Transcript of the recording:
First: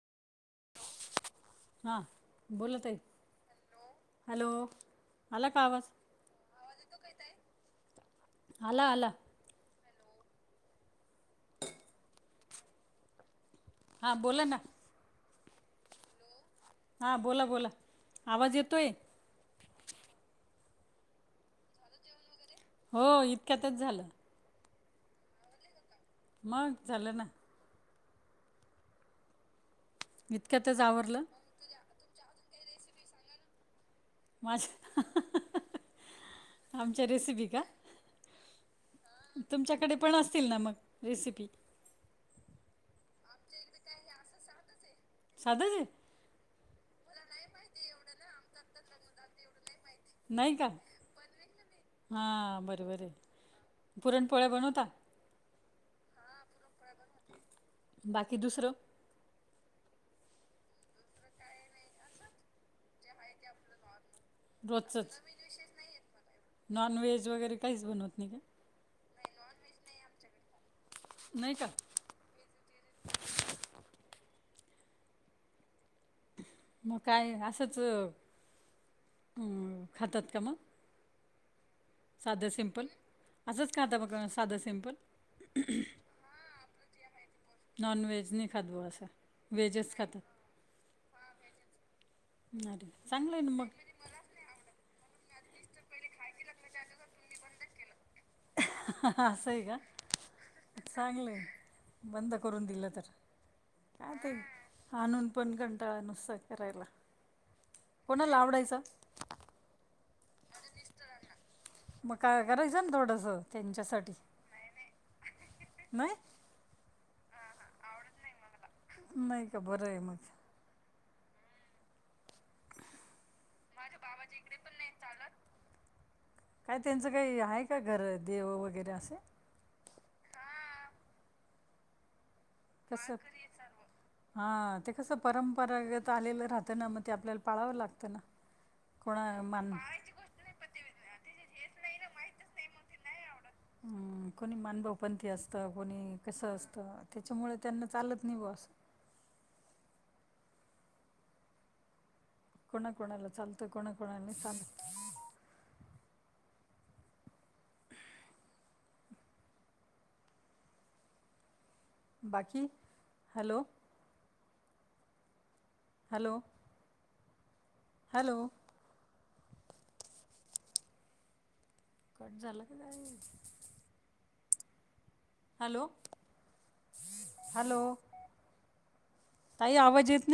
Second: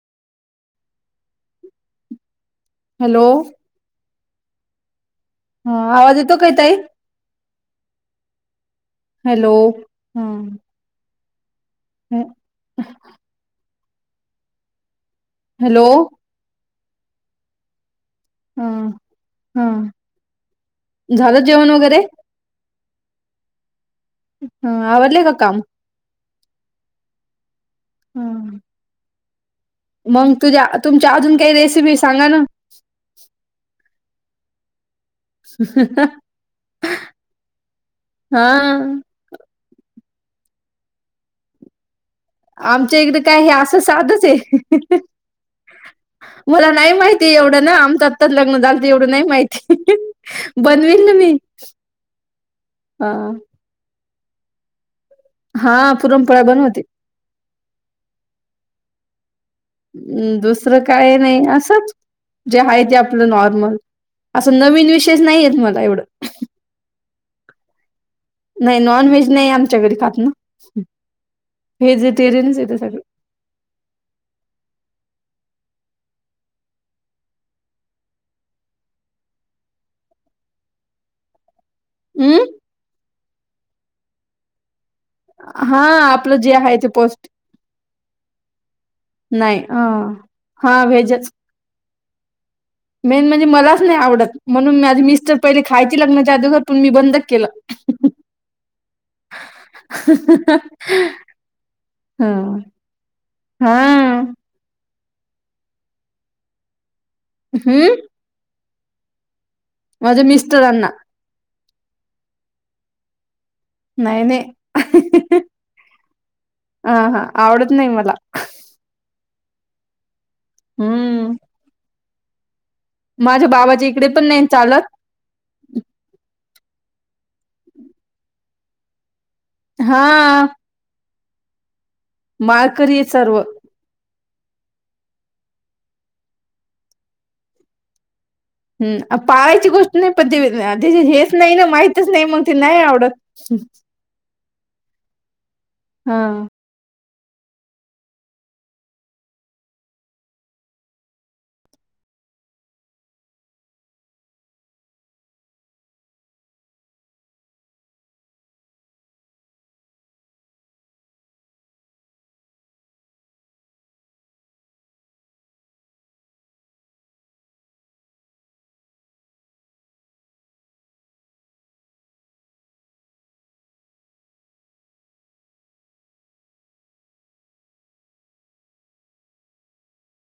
हा बोला ताई. Hello hello. आला का हा आवाज. येतो काय ताई आवाज येतो काय ताई?. आला आला. हॅलो. ह. हम्म. हा बोला ना. हॅलो. हां बोला बोला. आवाज येतोय हं हं झालं जेवण वगैरे. हो इतक्यातच झालं. ह आवरले का काम? मग झालं ना. हं! मंग तुझ्या इतक्यातच तुमच्या आवरलं अजून काही रेसिपी सांगा ना? माझं. [inaudible] आमच्या रेसिपी का? हा तुमच्याकडे पण असतील ना मग रेसिपी. आमच्या इकडें काय हे असं साधच हे. साधंच आहे मला नाही माहिती एवढं ना, आमचं आत्ताच लग्न झालत एवढं नाही माहिती. नाही का बनवील ना मी. हां बरबरं ये पुरणपोळ्या बनवता? हा! पुरणपोळ्या बनवते बाकी दुसरं? दुसरं काय नाही असंच. जे आहे ते आपलं नॉर्मल असं नवीन विशेष नाहीयेत मला एवढं. नॉन व्हेज वगैरे काहीच बनवत नाही का? नही नॉन व्हेज नही आमच्याघरी खात ना. नही का. व्हेजेटेरियन्स हे ते सगळ. मग काय असंच. खातात का म अम साधं सिंपल. असंच खाता मग साधं सिम्पल. हा आपलं जे आहे ते पोस्ट. नॉन वेज नही खात बॉ असं. नाही अ व्हेजच खातात. हा व्हेजच. अरे मेन चांगलं आहे म्हणजे ना मग. मलाच नही आवडत. म्हणून माझी मिस्टर पहिले खायची लग्नच्या आदूगर पन मी बंद केलं. असं हे का चांगलंय. ह बंद करून दिलं तर हा काय ते आणून पण कंटाळा नुसता करायला. हूं! कोणाला आवडायचं. माज्या मिस्टरांना. मग काय करायच ना थोडस. नाही, नाही नाही? अं हा आवडत नाही मला. नाही का बरय मग. हूं! माझ्या बाबाच्या इकडे पण नाही न चालत. काय त्यांचं काही आहे का घर, देव वगैरे असे. हा! माळकरी सर्व. हा, ते कसं परंपरागत आलेलं राहतं ना, मग ते आपल्याला पाळावं लागतं ना. हम्, कोणा पाळायची मान गोष्ट नाही, पण ती- [unintelligible] हेच नाही ना, माहितच नाही, मग ते नाही आवडत. कोणी मानभवपंथी असतं, कोणी हां. कसं असतं, त्याच्यामुळे त्यांना चालत नाही बुवा असं. कोणा-कोणाला चालत, कोणा-कोणाला नाही चालत. [inaudible] बाकी? हॅलो? Hello, hello? कट झालं का नाही? हॅलो? हॅलो? ताई आवाज येत नाही.